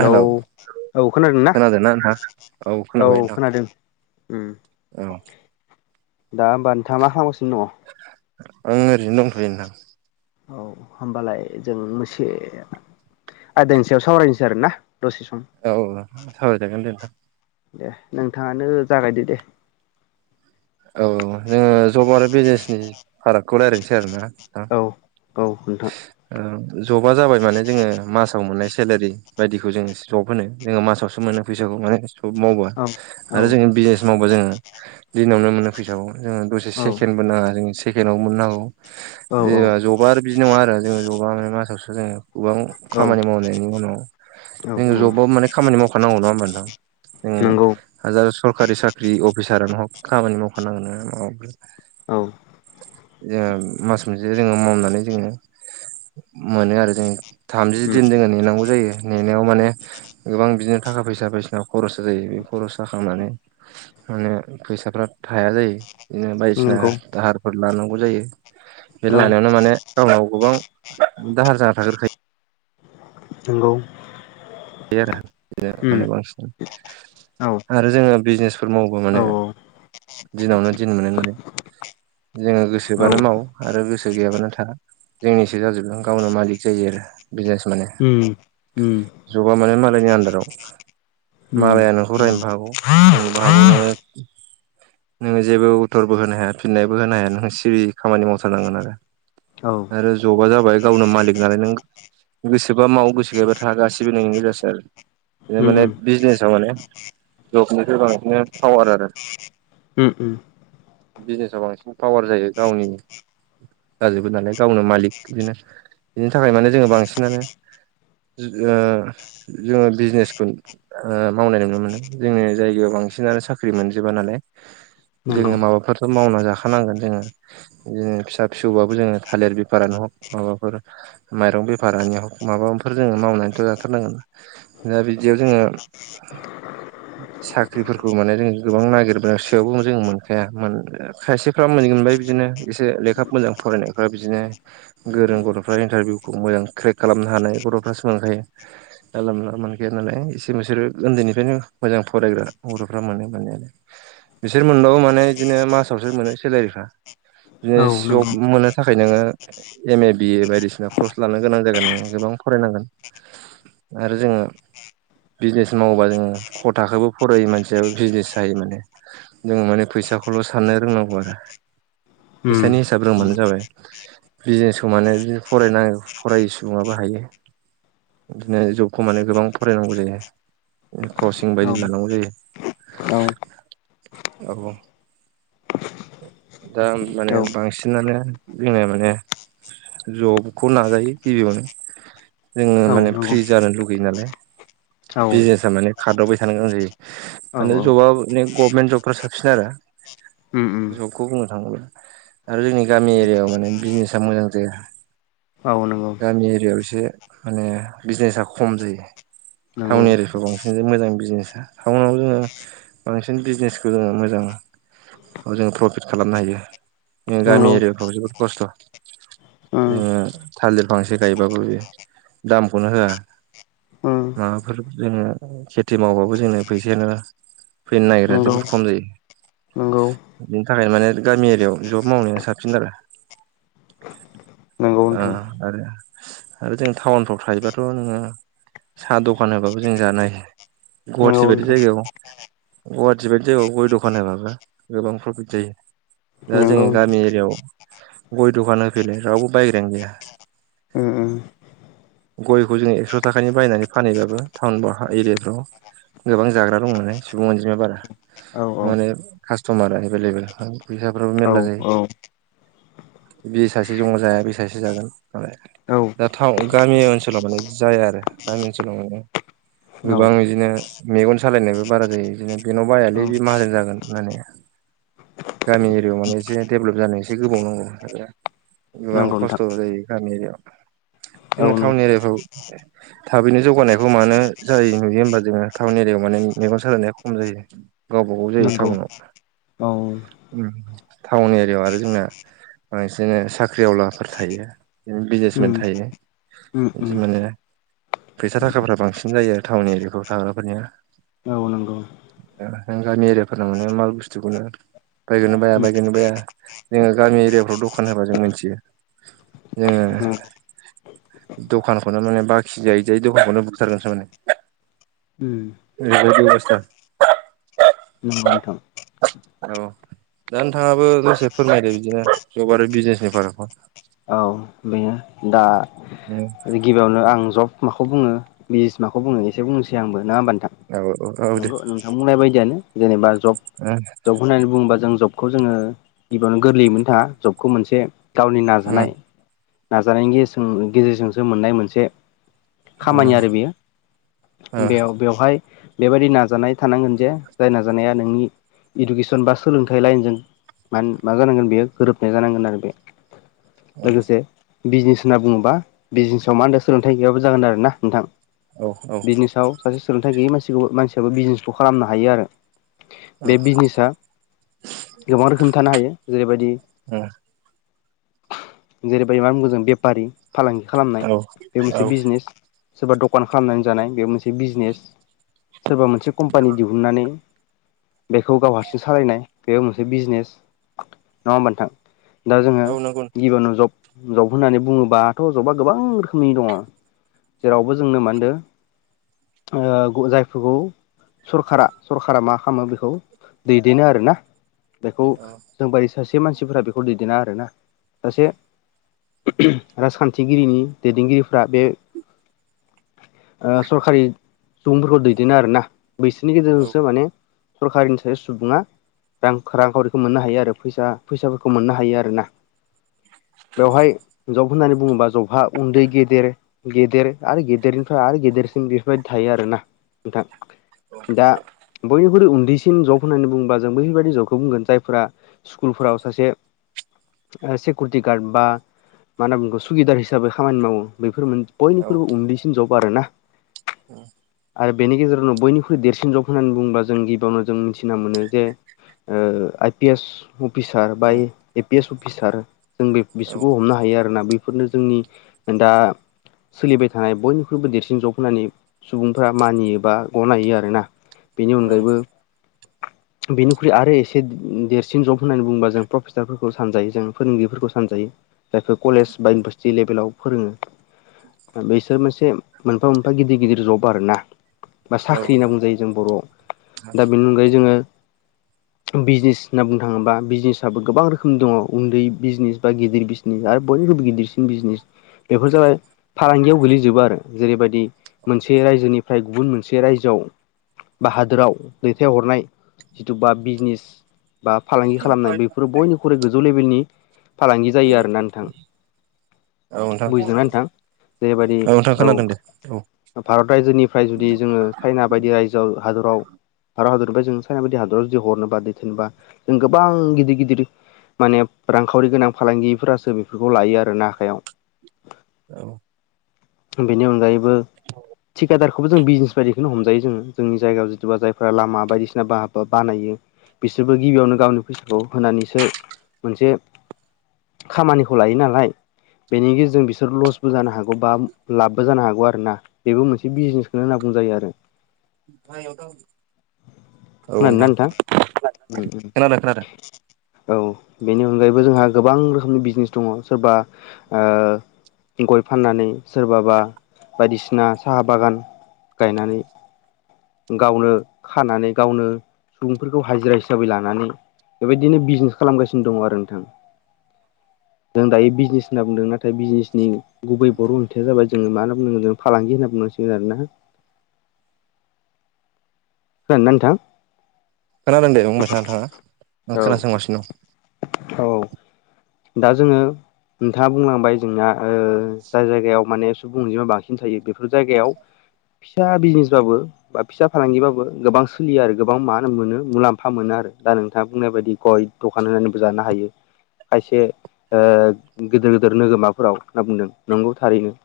Hello, औ खोनादों ना खोनादोंना नोंथां? औ खोनाबाय उम नोंथां। औ दा होमबा नोंथाङा मा खालामगासिनो दङ? आं ओरैनो दंथ'यो नोंथां। औ होमबालाय जों मोसे आदानि सायाव सावरायनोसै आरो ना दसे सम। औ सावरायजागोन दे नोंथां। दे, नोंथाङानो जागायदो दे। औ जोङो जब आरो बिजनेसनि फारागखौ रायलायनोसै आरोना औ औ नोंथां। ओ जबा जाबाय माने जोङो मासाव मोननाय सेलारि बायदिखौ जोङो जब होनो जोङो मासावसो मोनो फैसाखौ माने जब मावबा औ औ आरो जोङो बिजनेस मावबा जोङो दिनावनो मोनो फैसाखौ। जोङो दसे औ सेकेन्डबो नाङा जों सेकेनाव‌बो मोन्नो हागौ औ जेनेबा जौ बिदि नङा आरो जोङो जबा मासावसो जोङो गोबां औ खामानि मावनायनि उनाव औ जोङो औ जबाव माने खामानि मावखानांगौ। नङा होमबा नोंथां? जोङो नंगौ हाजार सरकारि साख्रि अफिसारानो हक खामानि मावखानांगोन नङा औ जोङो मास मोनसे जोङो मावनानै जोङो मोनो आरो जोङो थामजि उम दिन जोङो नेनांगौ जायो। नेनायाव माने गोबां बिदिनो थाखा-फैसा बायसिना खरसा जायो। बे खरसा खालामनानै माने फैसाफ्रा थाया जायो बिदिनो बायदिसिना नंगौ दाहारफोर लानांगौ जायो बे औ लानायावनो माने गावनाव गोबां दाहार जाना थागोरखायो। नंगौ। आरो बिदिनो उम माने बांसिन औ आरो जोङो बिजनेसफोर मावोबा औ माने दिनावनो दिन मोनो आरो। जोङो औ गोसोबानो माव आरो गोसो गैयाबानो था जोंनिसो जाजोबगोन गावनो मालिक जायो आरो बिजनेस माने उम उम जबा माने मालायनि आन्दाराव मालाया नोंखौ उम रायनोबो हागौ बुंनोबो हागौ नोङो नोङो जेबो उतरबो होनो हाया फिननायबो होनो हाया नोंङो सिरि खामानि मावथारनांगोन आरो। नंगौ औ आरो जबा जाबाय गावनो मालिक नालाय नों गोसोबा माव गोसो गैयाबा था। गासि बो नोंनि गोजासो आरो बिदिनो उम माने उम बिजनेसाव माने जबनिफ्राय बांसिन फावार आरो उम उम बिजनेसाव बांसिन फावार जायो गावनि जाजोबो नालाय गावनो मालिक बिनो बिनि थाखाय माने जोङो बांसिनानो जोङो-जोङो बिजिनेसखौ ओ मावनाय नुनो मोनो। जोंनि जायगायाव बांसिनानो साख्रि मोनजोबा नालाय नंगौ जोङो माबाफोरथ' मावना जाखानांगोन जोङो बिदिनो फिसा-फिसौबाबो जोङो थालिर बेफारानो हग माबाफोर माइरं बेफारानि माबाफोर जोङो मावनानै जाथारनांगोन दा बिदियाव जोङो [inaudible] [inaudible] साख्रिफोरखौ माने जों गोबां नागिरबोन सायावबो जों मोनखाया खायसे खालाम मोनबाय बिदिनो एसे लेखा मोजां फरायनायफोरा बिदिनो गोरों गथ'फ्रा इन्टारभिउखौ मोजां क्रेक खालामनो हानाय गथ'फ्रा सोलोंखायो जानला-मोनला मोनखाया नालाय एसे बिसोरो उन्दैनिफ्रायनो मोजां फरायग्रा बर'फ्रा मोनो। बिसोर मोनबावो माने बिदिनो मासावसो मोनो सेलारिफ्रा। औ बिजनेस जब नंगौ मोननो थाखाय नोङो एम ए बिए बायदिसिना कर्स लानो गोनां जागोन नोङो गोबां फरायनांगोन आरो जोङो बिजनेस मावोबा जोङो खथाखोबो फरायो मानसियाबो बिजनेस जायो माने जोङो माने फैसाखौल' साननो रोंनांगौ आरो उम फैसानि फिजाब रोंबानो जाबाय बिजनेसखौ माने बिनो फरायनाङ फरायै सुबुङाबो हायो बिदिनो जबखौ माने गोबां फरायनांगौ जायो क्रसिं औ बायदि लानांगौ जायो औ औ दा औ माने बांसिनानो जोंऔ माने जबखौ नाजाओ गिबियावनो जोङो औ माने नंगौ फ्रि जानो लुगैयो नालाय औ बिजनेसा माने खारावबाय थानो गोनां जायो औ माने औ जबा गभर्नमेन्ट जबफ्रा साबसिन आरो उम उम जबखौ बुंनो थाङोब्ला आरो जोंनि गामि एरियाायाव माने बिजनेसा मोजां जाया औ नंगौ गामि एरियाायाव एसे माने बिजनेसा खम जायो नंगौ टाउन एरियाखौ बांसिन मोजां बिजनेसा टाउनाव जोङो बांसिन बिजनेसखौ जोङो मोजां जोङो प्रफिट खालामनो हायो जों नंगौ गामि एरियाफ्राव जोबोद खस्थ' उम जोङो थालिर फांसे गायबाबो बेयो दामखौनो होआ उम माबाफोर जोङो खेथि मावबाबो जोंनो फैसायानो फैनो नागिरा नंगौ जोबोद खम जायो नंगौ बिनि थाखायनो माने गामि एरियायाव जब मावनाया साबसिन आरो नंगौ अ नोंथां आरो आरो जों टाउनफ्राव थायोबाथ' नोङो साहा दखान होबाबो जों जानो नंगौ गुवाहाटी बारिदि नोंथां जायगायाव गुवाहाटि बायदि जायो गय दखान होबाबो गोबां प्रफिट जायो दा नंगौ जोंङो नोंथां गामि एरियायाव गय दखान होफैलाय रावबो बायग्रायानो गैया ओम ओम गयखौ जोङो एक्स' थाखानि बायनानै फानैहैबाबो टाउन एरियाफ्राव गोबां जाग्रा दं मे सुबुं अनजिमाया बारा औ माने कास्ट'मारा एभेलेबेल फैसाफ्राबो औ मेर्ला जायो औ बे सासे दङ जाया बे सासे जागोन मालाया औ दा गामि ओनसोलाव माने बिदि जाया आरो गामि ओनसोलाव माने गोबां बिदिनो मेगन सालायनायबो बारा जायो बिदिनो बेनाव बायालै बे माहाजोन जागोन माने गामि एरियायाव माने एसे डेभेलप जानाय एसे गोबाव नांगौ गोबां नंगौ नोंथां खस्थ' जायो गामि एरियाायाव औ जोङो नों टाउन एरियाफ्राव थाबैनो जौगानायखौ मानो जायो नुयो होनोमबा जोङो टाउन एरियायाव माने मेगन साजायनाया खम जायो गावबा गाव जायो नंगौ टाउनाव औ टाउन एरियायाव आरो जोंना बांसिनो साख्रिआववलाफोर थायो बिनो बिजनेसमेन उम थायो उम जि उम माने फैसा थाखाफ्रा बांसिन जायो टाउन एरियाखौ थाग्राफोरनिया औ नंगौ। गामि एरियाफोरनाव माने माल बुस्थुखौनो बायगोनना बाया उम बायगोनना बाया जोङो गामि एरियाफ्राव दखान होबा जों मिथियो। जोंओ नंगौ दखानखौनो माने बाखि जायै जायै दखानखौनो बुथारगोन सो माने उम औ दा नंगौ नोंथां नोथाङाबो दसे फोरमायदो बिदिनो जब आरो बिजनेसनि फारागखौ औ बेनो दा [unintelligible] गिबियावनो आं जब माखौ बुङो बिजनेस माखौ बुङो एसे बुंनिसै नङा ओमबा नोंथां? औ औ दे। आं बुंनाय बायदियानो जेनेबा जब ओ जब होननानै बुङोबा जों जबखौ जोङो गिबियावनो गोरलैयै थाङा जबखौ मोनसे गावनि उम नाजानाय नाजानायनि गेजेरजोंसो मोननाय मोनसे उम उम खामानि आरो बेयो ओ औ बेयाव बेवहाय बेबायदि नाजानाय थानांगोन जे जाय नाजानाया नोंनि इडुकेसन बा सोलोंथाइ लाइनजों म मा जानांगोन बेयो गोरोबनाय जानांगोन आरो बे लोगोसे बिजनेस होनना बुङोबा बिजनेसाव मा होनदों सोलोंथाइ गैयाबो जागोन आरो ना नोंथां औ बिजनेसाव सासे सोलोंथाइ गैयै मानसिखौबो मानसियाबो बिजिनेसखौ खालामनो हायो आरो बे बिजनेसा गोबां रोखोम थानो हायो जेरैबायदि उम जेरैबायदि मा बुंगोन जों बेफारि फालांगि खालामनाय औ बे औ मोनसे बिजनेस सोरबा दखान खालामनानै जानाय बे मोनसे बिजनेस सोरबा मोनसे कम्पानि दिहुननानै बेखौ गाव हारसिं सालायनाय बेयाव मोनसे बिजनेस नङा ओमबाबा नोंथां? दा जोङो औ नंगौ गिबियावनो जब जब होननानै बुङोबाथ' जबआ गोबां रोखोमनि दङ जेरावबो जोंनो मा होनदों? ओ जायफोरखौ सरकारा सरकारा मा खालामो बेखौ दैदेनो आरोना बेखौ औ जों बायदि सासे मानसिफोरा बेखौ दैदेना आरोना सासे राजखान्थि दिनथिगिरिनि दैदेनगिरिफ्रा बे सरखारि सुबुंफोरखौ दैदेनो आरोना बैसोरनि औ गेजेरजोंसो माने सरकारिनि सासे सुबुङा रां रांखावरिखौ मोननो हायो आरो फैसा फैसाफोरखौ मोननो हायो आरोना? बेवहाय हिनजाव होननानै बुङोबा जहा उन्दै गेदेर गेदेर आरो गेदेरनिफ्राय आरो गेदेरसिन बेफोरबायदि थायो आरो ना? नोंथां दा बयनिख्रुइ उन्दैसि न जब होन्नानै बुंङोबा जों बैफोरबायदि जबखौ बुंगोन जायफोरा स्कुलफोराव सासे सिकिउरिटि गार्ड बा मा होन बुंगौ सुगिदार हिब हिसाबै खामानि मावो बेफोर औ बयनिख्रुइबो उन्दैसिन जब आरोना? औ आरो बेनि गेजेरावनो बयनिख्रुइ देरसिन जग होननानै बुङोबा जों गिबियावनो जों मिथिना मोनो जे आइ पि एस अफिसार बा ए पि एस अफिसार जों बे बिसोरखौ हमनो हायो आरोना बेफोरनो जोंनि दा सोलिबाय थानाय बयनिख्रुइबो देरसिन जब होनानै सुबुंफ्रा मानियो बा गनायो आरोना बेनि अनगायैबो बेनिख्रुइ आरो एसे देरसिन जब होननानै बुङोबा जों प्रफेसारफोरखौ सानजायो जों फोरोंगिरिफोरखौ सानजायो जायफोर कलेज बा इउनिभारसिटिभ भेल आाव फोरोङो बेसोर मोनसे मोनफा मोनफा गिदिर गिदिर जब आरो ना बा औ औ साख्रि होनना नोंथां बुंजायो जों बर'आव दा बेनि अनगायै जोङो बिजनेस होनना बुंनो थाङोबा बिजनेसाबबो गोबां रोखोम रोखोम दङ उन्दै बिजनेस बा गिदिर बिजनेस आरो बयनिरुबो गिदिरसिन बिजनेस बेफोर जाबाय फालांगियाव गोलैजोबो आरो जेरैबायदि मोनसे रायजोनि फ्राय गुबुन मोनसे राज्योआव बा हादोराव दैथायहरनाय जिथु बा बिजनेस बा फालांगि औ खालामनाय बेफोरो बयनिख्रुइ गोजौ लेभेलनि फालांगि जायो आरोना नोंथां? औ नोंथां जेबायदि औ खोनादों दे औ भारत रायजोनिफ्राय जुदि जोङो चाइना बायदि रायजोआव हादराव हारा हादरबा जों साइना बायदि हादराव जुदि हरनोबा दैेननोबाों गोबां गिदिर गिदिर माने रांखावरि गोनां फालांगिफोरासो बेफोरखौ लायो आरो ना आखायाव औ बेनि अनगायैबो थिकादार बेखौबो जों बिजनेस बायदिखौनो हमजायो जोङो जोंनि जायगायाव जथुबबा जायफोरा लामा बायदिसिना बा बानायो बिसोरबो गिबियावनो गावनि फैसाखौ होनानैसो मोनसे खामानिखौ लायो नालाय बेनि गेजेरजों बिसोर लसबो जानो हागौ बा लाबबो जानो हागौ आरो ना। बेबो मोनसे बिजनेसखौनो होनना बुंजायो आरो ह एथ' औ नोंथां खोनादोन खोनादों औ बेनि अनगायैबो जोंहा गोबां रोखोमनि बिजनेस दङ सोरबा गय फाननानै सोरबाबा बायदिसिना साहा बागान गायनानै गावनो खानानै गावनो सुबुंफोरखौ हाजिरा हिसाबै लानानै बेबायदिनो बिजनेस खालामगासिनो दङ आरो नोंथां जों दायो बिजनेस होनना बुंदों नाथाय बिजनेसनि गुबै बर' ओंथायया जाबाय जो मा होनना बुंनांगोन जों फालांगि होनना बुंनांसिगोन आरोना खोनादों ना नोंथां? खोनादों दे बुंबाय थानो थाङा नों औ खोनासोंगासिनो दं। औ दा जोङो नोंथाङा बुंलांबाय जोंना ओ जाय जायगायाव माने सुबुं अनजिमा बांसिन खिनथायायो बेफोर जायगायाव फिसा बिजनेसबाबो बा फिसा फालांगिबाबो गोबां सोलियो आरो गोबां मा मोनो मुलाम्फा मोनो आरो दा नोंथाङा बुंनाय बायदि गय दखान होनानैबो जानो हायो। खायसे ओ गिदिर गिदिर नोगोमाफोराव होनना बुंदों नंगौ थारैनो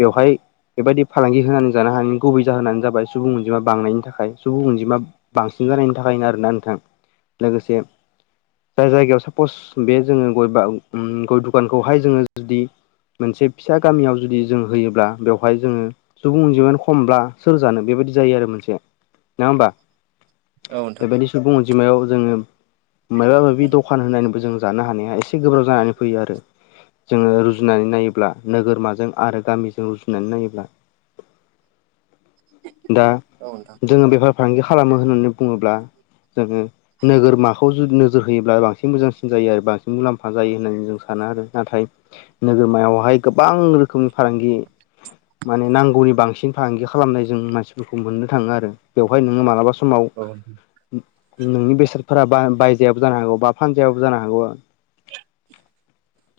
बेवहाय बेबायदि फालांगि होनानै जानो हानायनि गुबै जाहोनानो जाबाय सुबुं अनजिमा बांनायनि थाखाय सुबुं अनजिमा बांसिन जानायनि थाखायनो आरोना नोंथां लोगोसे जाय जायगायाव सापस बे जोङो गय बा गय दुखानखौहाय जोङो जुदि मोनसे फिसा गामियाव जुदि जों होयोब्ला बेवहाय जोङो सुबुं अनजिमानो खमब्ला सोर जानो बेबायदि जायो आरो मोनसे नङा होमबा दं औ नोंथां बेबायदिस अनजिमायाव जोङो माबा माबि दखान होननानैबो जों जानो हानाया एसे गोब्राब जानानै फैयो आरो जोङो रुजुनानै नायोब्ला नोगोरमाजों आरो गामिजों रुजुनानै नायोब्ला दा औ नोंथां जोङो बेफार फालांगि खालामो होननानै बुङोब्ला जोङो नोगोरमाखौ जुदि नोजोर होयोब्ला बांसिन मोजांसि जायो आरो बांसिन मुलाम्फा जायो होननानै जों सानो आरो नाथाय नोगोरमायावहाय गोबां रोखोमनि फालांगि माने नांगौनि बांसिन फालांगि खालामनाय जों मानसिफोरखौ मोननो थाङो आरो बेवहाय नोङो मालाबा सम समाव औ नोंनि बेसादफोरा बायजायाबो जानो हागौ जानो हागौ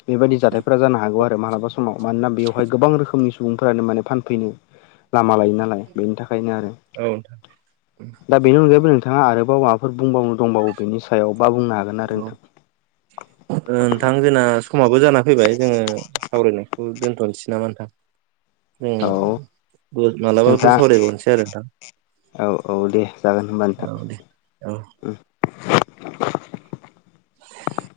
बेबादि जाथायफोरा जानो हागौ आरो मालाबा सम समाव मानोना बेवहाय गोबां रोखोमनि सुबुंफोरानो माने फानफैनो लामा लायो नालाय बेनि थाखायनो आरो नोंथां दा बेनि अनगायैबो नोंथाङा आरोबाव माबाफोर बुंबावनो दंबावो बेनि सायाव बा बुंनो हागोन आरो नोंथां ओ नोंथां जोंना समाबो जाना फैबाय जोङो सावरायनायखौ दोनथनोसै नामा नोंथां औ मालाबाफोर नोंथां सावरायबावनोसै आरो नोंथां औ औ दे जागोन होमबा नोंथां औ दे औ [unintelligible]